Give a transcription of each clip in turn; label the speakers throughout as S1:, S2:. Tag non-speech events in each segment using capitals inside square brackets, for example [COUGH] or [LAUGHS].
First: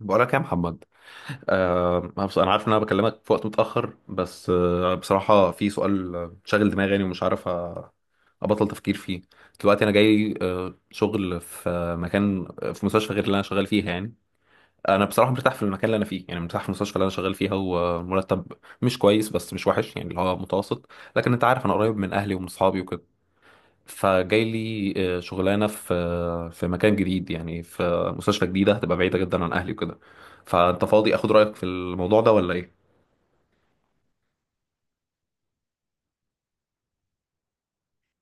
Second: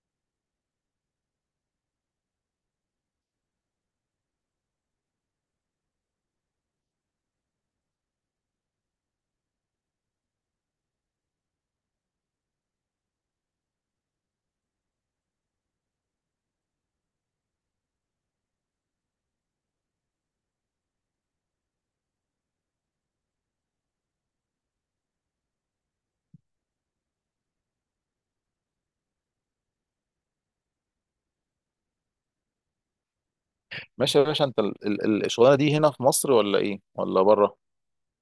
S1: بقولك يا محمد. أنا عارف ان انا بكلمك في وقت متاخر، بس بصراحه في سؤال، شاغل دماغي يعني، ومش عارف، ابطل تفكير فيه. دلوقتي انا جاي شغل في مكان، في مستشفى غير اللي انا شغال فيها يعني. انا بصراحه مرتاح في المكان اللي انا فيه، يعني مرتاح في المستشفى اللي انا شغال فيها، ومرتب مش كويس بس مش وحش يعني، اللي هو متوسط. لكن انت عارف، انا قريب من اهلي ومن اصحابي، فجاي لي شغلانه في، في مكان جديد، يعني في مستشفى جديده هتبقى بعيده جدا عن اهلي وكده. فانت فاضي اخد رايك في الموضوع ده ولا ايه؟
S2: ماشي يا باشا، انت الشغلانه دي هنا في مصر ولا ايه ولا بره؟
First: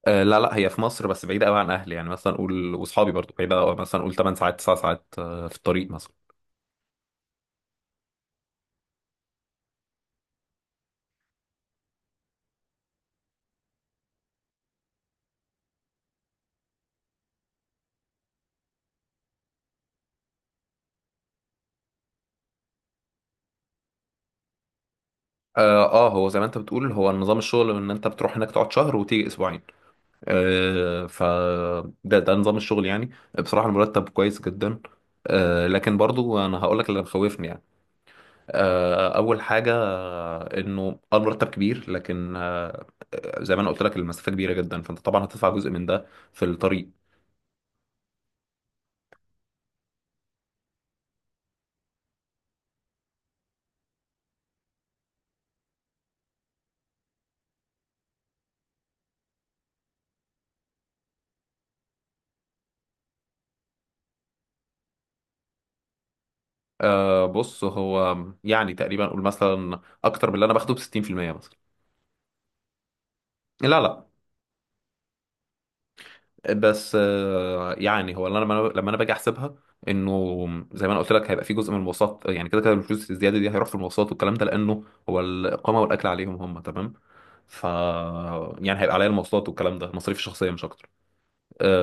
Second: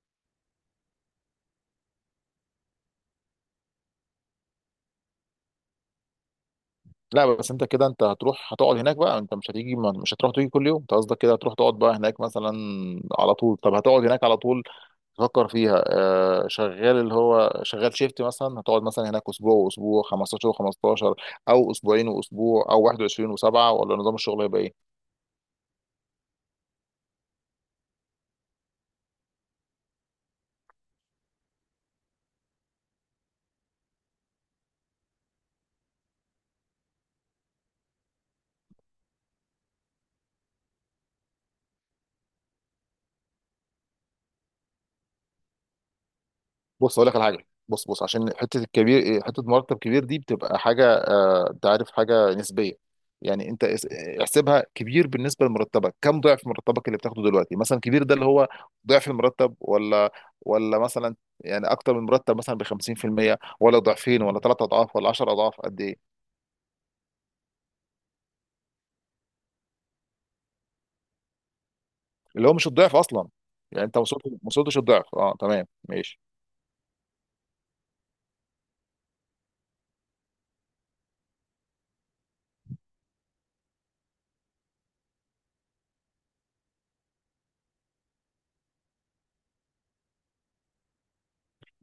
S1: لا لا، هي في مصر، بس بعيده قوي عن اهلي، يعني مثلا قول، واصحابي برضو بعيده أوي، مثلا قول 8 ساعات 9 ساعات في الطريق مثلا.
S2: لا بس انت كده انت هتروح هتقعد هناك بقى، انت مش هتيجي، مش هتروح تيجي كل يوم. انت قصدك كده هتروح تقعد بقى هناك مثلا على طول؟ طب هتقعد هناك على طول تفكر فيها؟ شغال، اللي هو شغال شيفت مثلا، هتقعد مثلا هناك اسبوع واسبوع، 15 و15، او اسبوعين واسبوع، او 21 و7، ولا نظام الشغل هيبقى ايه؟
S1: هو زي ما انت بتقول، هو نظام الشغل ان انت بتروح هناك تقعد شهر وتيجي اسبوعين. آه ف ده نظام الشغل يعني. بصراحه المرتب كويس جدا، لكن برضو انا هقول لك اللي مخوفني يعني. اول حاجه، انه المرتب كبير، لكن زي ما انا قلت لك، المسافه كبيره جدا، فانت طبعا هتدفع جزء من ده في الطريق.
S2: بص اقول لك على حاجه، بص عشان حته الكبير إيه، حته مرتب كبير دي بتبقى حاجه، انت عارف، حاجه نسبيه. يعني انت احسبها كبير بالنسبه لمرتبك. كم ضعف مرتبك اللي بتاخده دلوقتي؟ مثلا كبير ده اللي هو ضعف المرتب، ولا ولا مثلا، يعني اكتر من مرتب مثلا ب 50%، ولا ضعفين، ولا ثلاث اضعاف، ولا 10 اضعاف، قد ايه؟
S1: بص، هو يعني تقريبا اقول مثلا اكتر من اللي انا باخده ب 60% مثلا.
S2: اللي هو مش الضعف اصلا.
S1: لا
S2: يعني انت
S1: لا.
S2: ما وصلتش الضعف. اه، تمام، ماشي.
S1: بس يعني هو اللي انا لما انا باجي احسبها، انه زي ما انا قلت لك، هيبقى في جزء من المواصلات، يعني كده كده الفلوس الزياده دي هيروح في المواصلات والكلام ده، لانه هو الاقامه والاكل عليهم هم، تمام. ف يعني هيبقى عليا المواصلات والكلام ده، مصاريف الشخصيه مش اكتر.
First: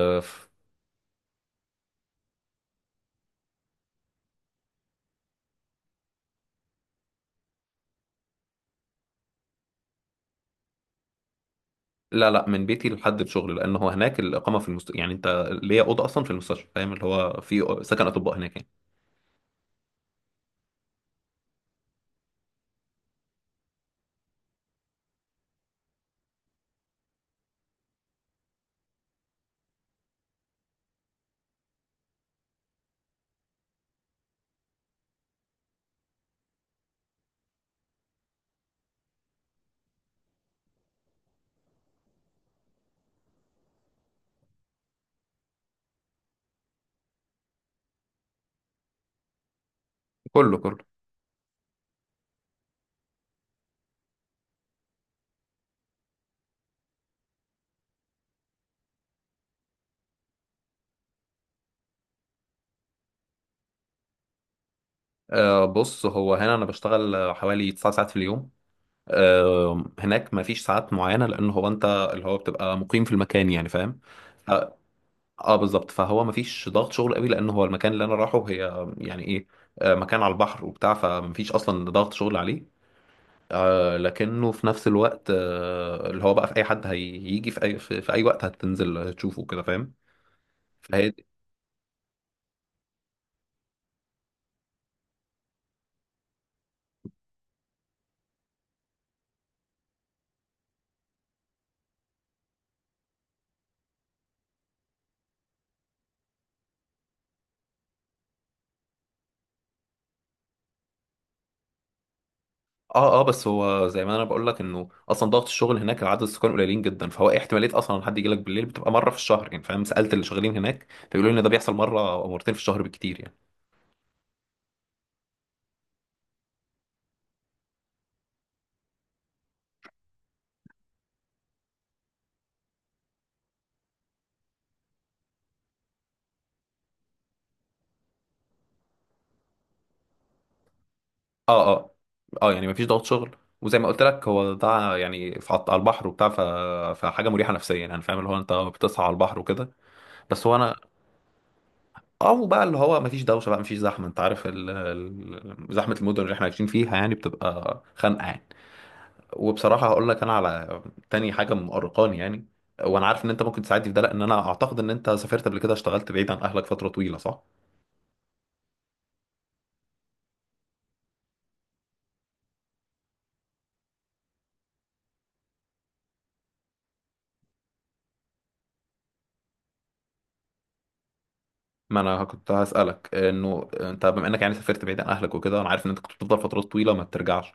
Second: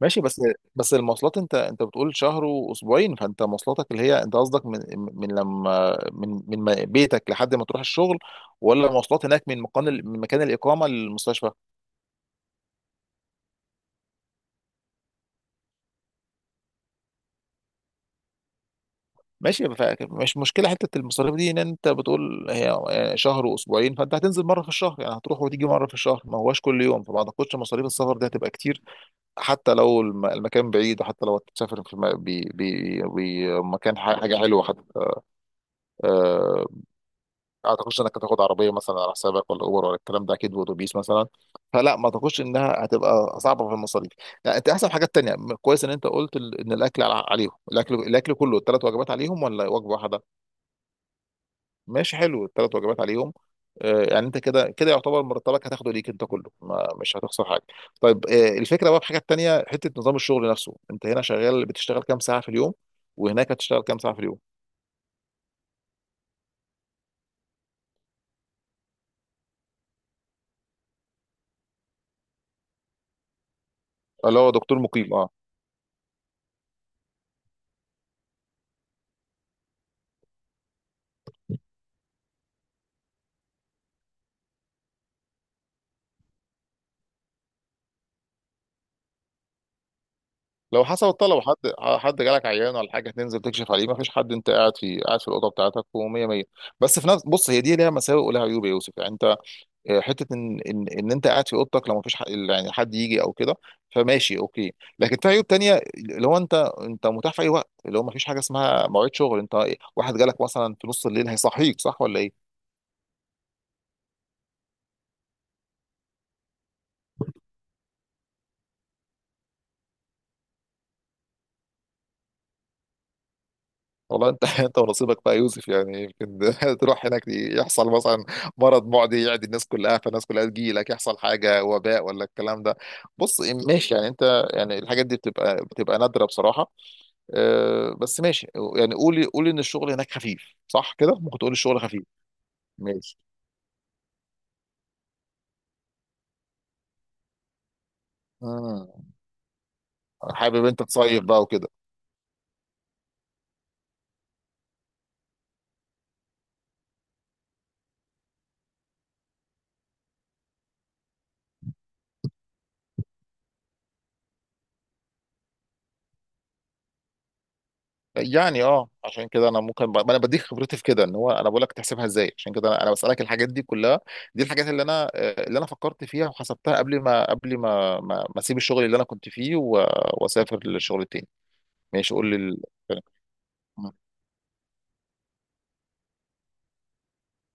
S2: ماشي بس بس المواصلات، انت بتقول شهر واسبوعين، فانت مواصلاتك اللي هي انت قصدك، من لما من من ما- بيتك لحد ما تروح الشغل، ولا مواصلات هناك من مكان الاقامه للمستشفى؟
S1: لا لا، من بيتي لحد الشغل، لان هو هناك الاقامه في يعني انت ليا اوضه اصلا في المستشفى، فاهم؟ اللي هو في سكن اطباء هناك يعني.
S2: ماشي، مش مشكله. حته المصاريف دي، ان انت بتقول هي شهر واسبوعين، فانت هتنزل مره في الشهر، يعني هتروح وتيجي مره في الشهر، ما هواش كل يوم، فما اعتقدش مصاريف السفر دي هتبقى كتير. حتى لو المكان بعيد، وحتى لو هتسافر في مكان حاجه حلوه حتى، آه، اعتقدش انك هتاخد عربيه مثلا على حسابك، ولا اوبر ولا الكلام ده، اكيد واتوبيس مثلا. فلا، ما اعتقدش انها هتبقى صعبه في المصاريف، لا. انت احسن حاجات تانية. كويس ان انت قلت ان الاكل عليهم. الاكل الاكل كله الثلاث وجبات عليهم، ولا وجبه واحده؟
S1: كله كله.
S2: ماشي، حلو، الثلاث وجبات عليهم. يعني انت كده كده يعتبر مرتبك هتاخده ليك انت كله، ما مش هتخسر حاجه. طيب، الفكره بقى في حاجه تانية، حته نظام الشغل نفسه. انت هنا شغال بتشتغل كام ساعه في اليوم، وهناك هتشتغل كام ساعه في اليوم؟
S1: بص، هو هنا انا بشتغل حوالي 9 ساعات في اليوم. هناك ما فيش ساعات معينه، لان هو انت اللي هو بتبقى مقيم في المكان يعني، فاهم؟
S2: اللي هو
S1: اه,
S2: دكتور مقيم،
S1: بالظبط. فهو ما فيش ضغط شغل قوي، لان هو المكان اللي انا رايحه هي يعني ايه، مكان على البحر وبتاع، فما فيش اصلا ضغط شغل عليه. لكنه في نفس الوقت، اللي هو بقى في اي حد هيجي في اي وقت هتنزل تشوفه كده، فاهم؟
S2: لو حسب
S1: فهي دي-
S2: الطلب، حد حد جالك عيان ولا حاجه تنزل تكشف عليه، ما فيش حد انت قاعد في الاوضه بتاعتك ومية مية. بس في نفس، بص هي دي ليها مساوئ ولها عيوب يا يوسف. يعني انت، حته ان إن انت قاعد في اوضتك لو ما فيش حق يعني حد يجي او كده، فماشي اوكي. لكن في عيوب تانية، اللي هو انت انت متاح في اي وقت، اللي هو ما فيش حاجه اسمها مواعيد شغل. انت واحد جالك مثلا في نص الليل هيصحيك، صح ولا ايه؟
S1: اه اه. بس هو زي ما انا بقول لك، انه اصلا ضغط الشغل هناك، العدد السكان قليلين جدا، فهو ايه، احتماليه اصلا ان حد يجي لك بالليل بتبقى مره في الشهر يعني، فاهم؟ سالت اللي شغالين هناك فيقولوا لي ان ده بيحصل مره او مرتين في الشهر بالكتير يعني.
S2: والله انت [LAUGHS] انت ونصيبك بقى يا يوسف. يعني يمكن [LAUGHS] تروح هناك يحصل مثلا مرض معدي يعدي الناس كلها، فالناس كلها تجي لك، يحصل حاجه وباء ولا الكلام ده. بص، ماشي، يعني انت يعني الحاجات دي بتبقى نادره بصراحه. اه، بس ماشي. يعني قولي ان الشغل هناك خفيف، صح كده؟ ممكن تقولي
S1: اه
S2: الشغل
S1: اه
S2: خفيف.
S1: اه. يعني مفيش ضغط
S2: ماشي.
S1: شغل، وزي ما قلت لك، هو ده يعني في على البحر وبتاع، فحاجه مريحه نفسيا يعني، فاهم؟ اللي هو انت
S2: مم.
S1: بتصحى على البحر وكده. بس هو
S2: حابب
S1: انا،
S2: انت تصيف بقى وكده.
S1: او بقى اللي هو مفيش دوشه بقى، مفيش زحمه، انت عارف زحمه المدن اللي احنا عايشين فيها يعني بتبقى خانقه يعني. وبصراحه هقول لك انا على تاني حاجه مؤرقاني يعني، وانا عارف ان انت ممكن تساعدني في ده، لان انا اعتقد ان انت سافرت قبل كده، اشتغلت بعيد عن اهلك فتره طويله، صح؟
S2: يعني اه، عشان كده انا ممكن انا بديك خبرتي في كده، ان هو انا بقول لك تحسبها ازاي. عشان كده أنا بسالك الحاجات دي كلها. دي الحاجات اللي انا، اللي انا فكرت فيها وحسبتها، قبل ما اسيب الشغل اللي انا كنت فيه، و واسافر للشغل التاني.
S1: ما
S2: ماشي
S1: انا
S2: قول
S1: كنت
S2: لي.
S1: هسألك انه انت بما انك يعني سافرت بعيد عن اهلك وكده، انا عارف ان انت كنت بتفضل فترات طويلة ما بترجعش.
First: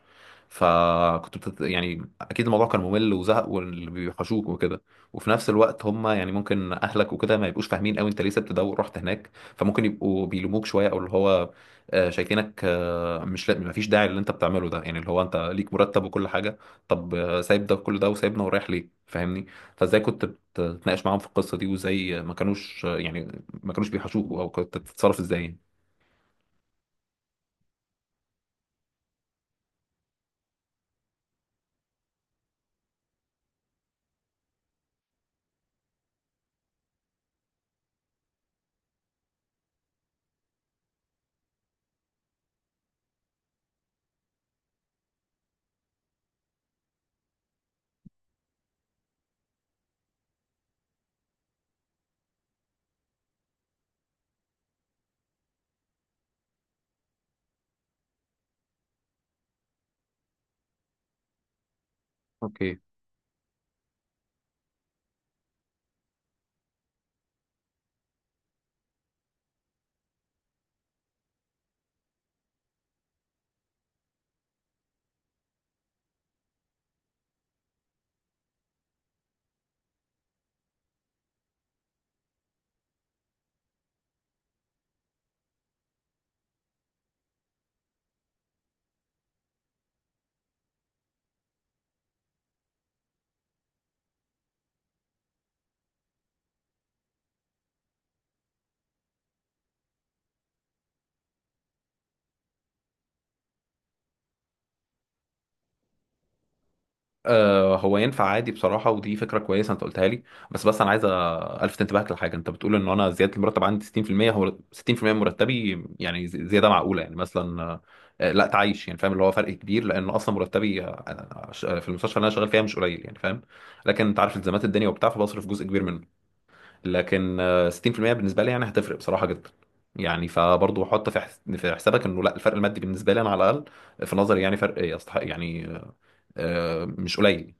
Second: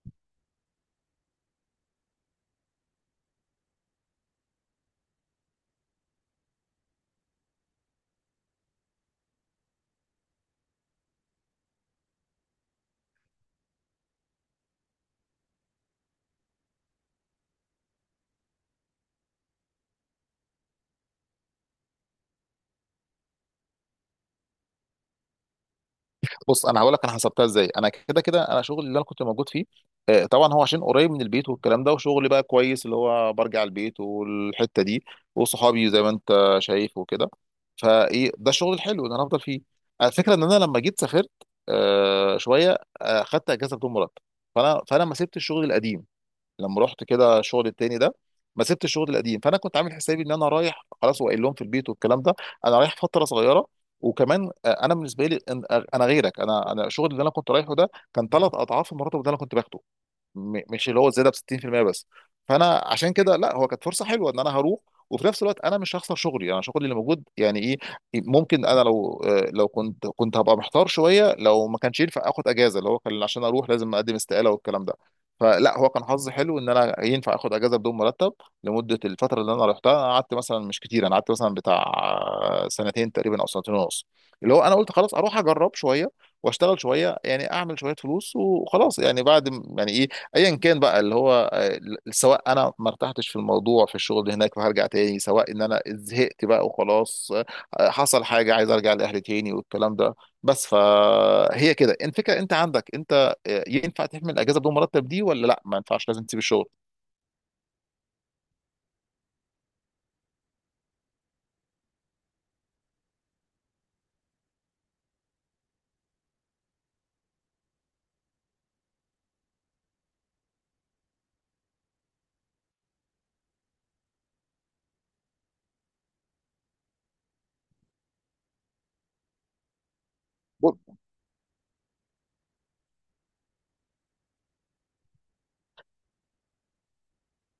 S1: يعني اكيد الموضوع كان ممل وزهق واللي بيوحشوك وكده. وفي نفس الوقت هم يعني ممكن اهلك وكده ما يبقوش فاهمين قوي انت ليه سبت ده ورحت هناك، فممكن يبقوا بيلوموك شوية، او اللي هو شايفينك مش، لا، ما فيش داعي اللي انت بتعمله ده، يعني اللي هو انت ليك مرتب وكل حاجة، طب سايب ده وكل ده وسايبنا ورايح ليه، فاهمني؟ فازاي كنت بتتناقش معاهم في القصة دي، وازاي ما كانوش، يعني ما كانوش بيحاسبوه، او كنت تتصرف ازاي يعني.
S2: بص انا هقول لك انا حسبتها ازاي. انا كده كده انا شغلي اللي انا كنت موجود فيه، طبعا هو عشان قريب من البيت والكلام ده، وشغلي بقى كويس، اللي هو برجع البيت والحته دي وصحابي زي ما انت شايف وكده، فايه ده الشغل الحلو اللي انا هفضل فيه. الفكره ان انا لما جيت سافرت، شويه، خدت اجازه بدون مرتب. فانا ما سبت الشغل القديم لما رحت كده شغل التاني ده، ما سبت الشغل القديم. فانا كنت عامل حسابي ان انا رايح خلاص، وقايل لهم في البيت والكلام ده انا رايح فتره صغيره. وكمان، انا بالنسبه لي انا غيرك، انا الشغل اللي انا كنت رايحه ده كان ثلاث اضعاف المرتب اللي انا كنت باخده، مش اللي هو زياده ب 60% بس.
S1: اوكي.
S2: فانا عشان كده لا، هو كانت فرصه حلوه ان انا هروح، وفي نفس الوقت انا مش هخسر شغلي، انا شغلي اللي موجود يعني ايه. ممكن انا لو، لو كنت هبقى محتار شويه لو ما كانش ينفع اخد اجازه، اللي هو كان عشان اروح لازم اقدم استقاله والكلام ده. فلا، هو كان حظي حلو ان انا ينفع اخد اجازه بدون مرتب لمده الفتره اللي انا رحتها. انا قعدت مثلا مش كتير، انا قعدت مثلا بتاع، سنتين تقريبا او سنتين ونص. اللي هو انا قلت خلاص اروح اجرب شويه واشتغل شويه، يعني اعمل شويه فلوس وخلاص. يعني بعد يعني ايه، ايا كان بقى اللي هو، سواء انا ما ارتحتش في الموضوع في الشغل هناك فهرجع تاني، سواء ان انا زهقت بقى وخلاص، حصل حاجه عايز ارجع لاهلي تاني والكلام ده. بس فهي كده الفكره. انت عندك انت، ينفع تحمل اجازه بدون مرتب دي ولا لا ما ينفعش لازم تسيب الشغل؟
S1: هو ينفع عادي بصراحة، ودي فكرة كويسة انت قلتها لي. بس انا عايز الفت انتباهك لحاجة. انت بتقول ان انا زيادة المرتب عندي 60%. هو 60% من مرتبي يعني، زيادة معقولة يعني مثلا، لا تعيش يعني، فاهم؟ اللي هو فرق كبير، لان اصلا مرتبي، في المستشفى اللي انا شغال فيها مش قليل يعني، فاهم؟ لكن انت عارف التزامات الدنيا وبتاع، فبصرف جزء كبير منه. لكن 60% بالنسبه لي يعني هتفرق بصراحه جدا يعني.
S2: ب-
S1: فبرضه حط في حسابك، انه لا، الفرق المادي بالنسبه لي انا، على الاقل في نظري، يعني فرق يستحق يعني، مش قليل.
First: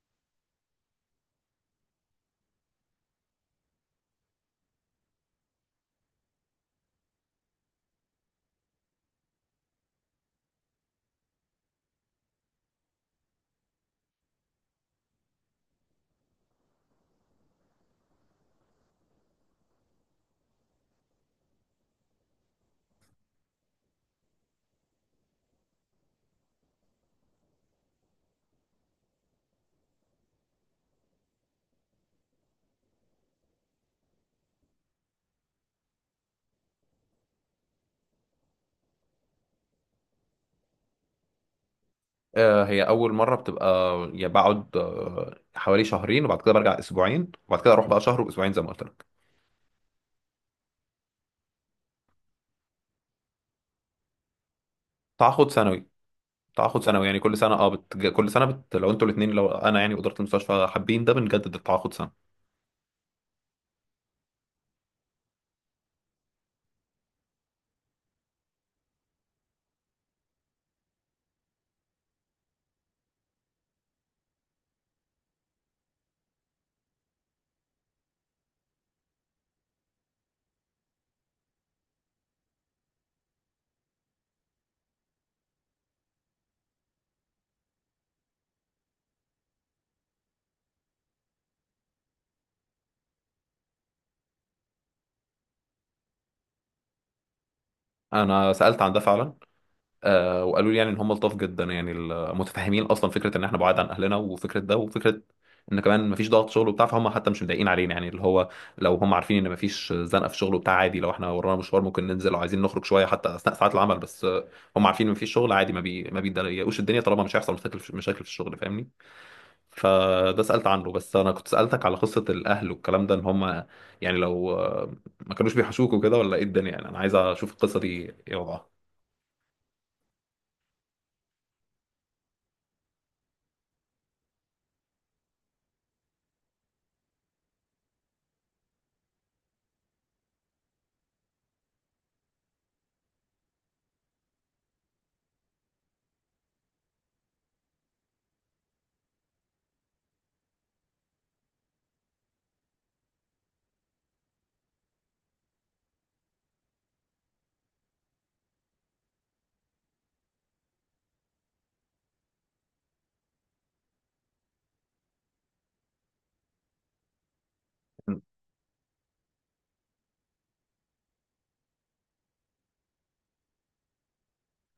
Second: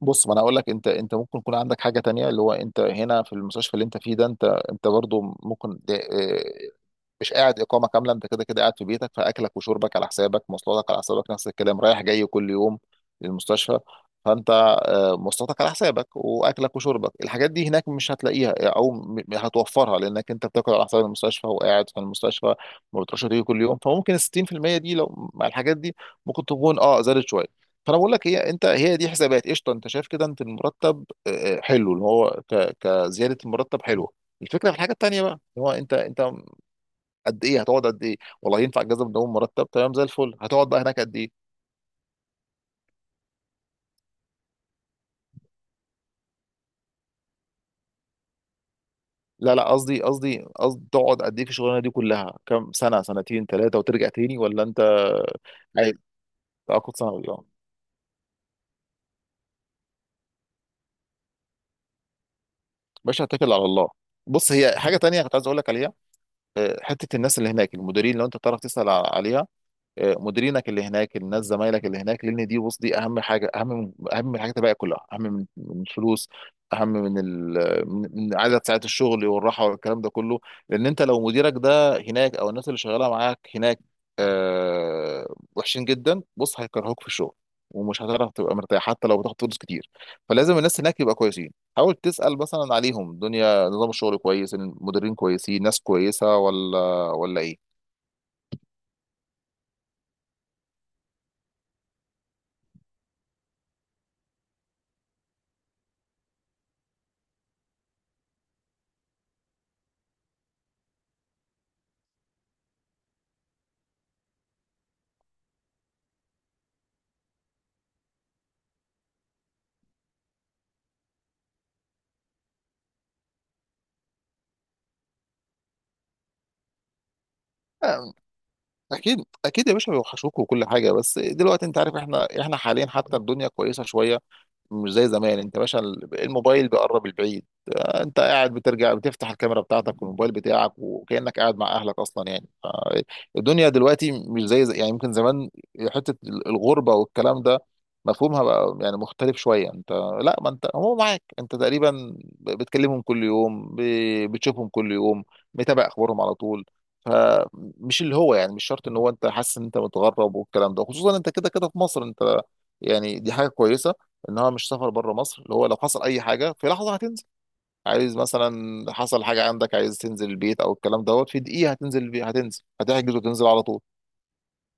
S2: بص ما انا اقول لك، انت ممكن يكون عندك حاجه تانية، اللي هو انت هنا في المستشفى اللي انت فيه ده، انت برضو ممكن مش قاعد اقامه كامله، انت كده كده قاعد في بيتك، فاكلك وشربك على حسابك، مواصلاتك على حسابك، نفس الكلام، رايح جاي كل يوم للمستشفى. فانت، مواصلاتك على حسابك واكلك وشربك، الحاجات دي هناك مش هتلاقيها، او هتوفرها لانك انت بتاكل على حساب المستشفى وقاعد في المستشفى، ما بتروحش تيجي كل يوم. فممكن ال 60% دي لو مع الحاجات دي ممكن تكون اه زادت شويه. فانا بقول لك هي، انت هي دي حسابات قشطه، انت شايف كده. انت المرتب حلو، اللي هو كزياده، المرتب حلوه. الفكره في الحاجه التانيه بقى، اللي هو انت انت قد ايه هتقعد؟ قد ايه؟ والله ينفع اجازه من اول مرتب، تمام زي الفل. هتقعد بقى هناك قد ايه؟
S1: هي اول مره، بتبقى يعني بقعد حوالي شهرين، وبعد كده برجع اسبوعين، وبعد كده اروح بقى شهر واسبوعين زي ما قلت لك.
S2: لا لا، قصدي تقعد قد ايه في الشغلانه دي كلها؟ كام سنه، سنتين ثلاثه وترجع تاني، ولا انت
S1: تعاقد سنوي.
S2: عايز
S1: تعاقد
S2: تاخد
S1: سنوي،
S2: سنه
S1: يعني كل
S2: ولا
S1: سنه لو انتوا الاثنين، لو انا يعني واداره المستشفى حابين، ده بنجدد التعاقد سنه.
S2: مش هتكل على الله؟ بص هي حاجه تانية كنت عايز اقول لك عليها، حته الناس اللي هناك المديرين، لو انت تعرف تسال عليها. مديرينك اللي هناك، الناس زمايلك اللي هناك، لان دي بص دي اهم حاجه، اهم من الحاجات الباقيه كلها، اهم من الفلوس، اهم من ال... من من عدد ساعات الشغل والراحه والكلام ده كله. لان انت لو مديرك ده هناك او الناس اللي شغاله معاك هناك وحشين جدا، بص هيكرهوك في الشغل ومش هتعرف تبقى مرتاح حتى لو بتاخد فلوس كتير. فلازم الناس هناك يبقى كويسين. حاول تسأل مثلا عليهم، دنيا نظام الشغل كويس، المديرين كويسين، ناس كويسة، ولا ولا ايه؟
S1: انا سالت عن ده فعلا. وقالوا لي يعني ان هم لطاف جدا يعني، متفهمين اصلا فكره ان احنا بعاد عن اهلنا، وفكره ده، وفكره ان كمان مفيش ضغط شغل وبتاع، فهم حتى مش مضايقين علينا يعني. اللي هو لو هم عارفين ان مفيش زنقه في الشغل وبتاع، عادي لو احنا ورانا مشوار ممكن ننزل، لو عايزين نخرج شويه حتى اثناء ساعات العمل، بس هم عارفين ان مفيش شغل، عادي، ما بيضايقوش الدنيا، طالما مش هيحصل مشاكل في الشغل، فاهمني؟ فده سالت عنه. بس انا كنت سالتك على قصه الاهل والكلام ده، ان هم يعني لو ما كانوش بيحشوك وكده، ولا ايه الدنيا يعني، انا عايز اشوف القصه دي ايه وضعها.
S2: اكيد اكيد يا باشا بيوحشوك وكل حاجه، بس دلوقتي انت عارف احنا، احنا حاليا حتى الدنيا كويسه شويه، مش زي زمان. انت باشا الموبايل بيقرب البعيد، انت قاعد بترجع بتفتح الكاميرا بتاعتك والموبايل بتاعك وكأنك قاعد مع اهلك اصلا. يعني الدنيا دلوقتي مش يعني يمكن زمان حتة الغربة والكلام ده مفهومها بقى يعني مختلف شوية. انت لا، ما انت هو معاك انت تقريبا بتكلمهم كل يوم، بتشوفهم كل يوم، متابع اخبارهم على طول. فمش اللي هو يعني مش شرط ان هو انت حاسس ان انت متغرب والكلام ده، خصوصا انت كده كده في مصر انت. يعني دي حاجة كويسة انها مش سفر بره مصر، اللي هو لو حصل اي حاجه في لحظه هتنزل. عايز مثلا حصل حاجه عندك عايز تنزل البيت او الكلام دوت، في دقيقه هتنزل البيت، هتنزل هتحجز وتنزل على طول.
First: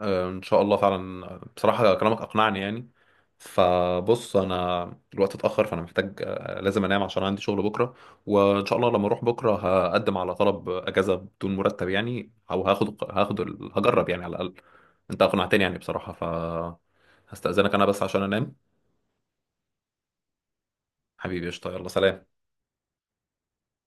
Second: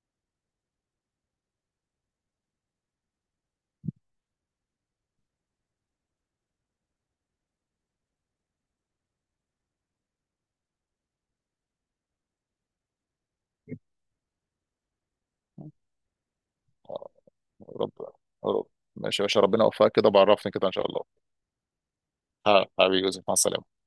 S1: ان شاء الله فعلا. بصراحة كلامك اقنعني يعني. فبص انا، الوقت اتأخر، فانا محتاج، لازم انام عشان عندي شغل بكرة. وان شاء الله لما اروح بكرة، هقدم على طلب اجازة بدون مرتب يعني، او هاخد هجرب يعني على الاقل. انت اقنعتني يعني بصراحة. ف
S2: آه،
S1: هستأذنك انا،
S2: رب
S1: بس عشان انام.
S2: رب ماشي يا باشا ربنا يوفقك، كده بعرفني كده ان شاء الله.
S1: حبيبي قشطة، يلا سلام.
S2: ها- حبيبي يوسف مع السلامه.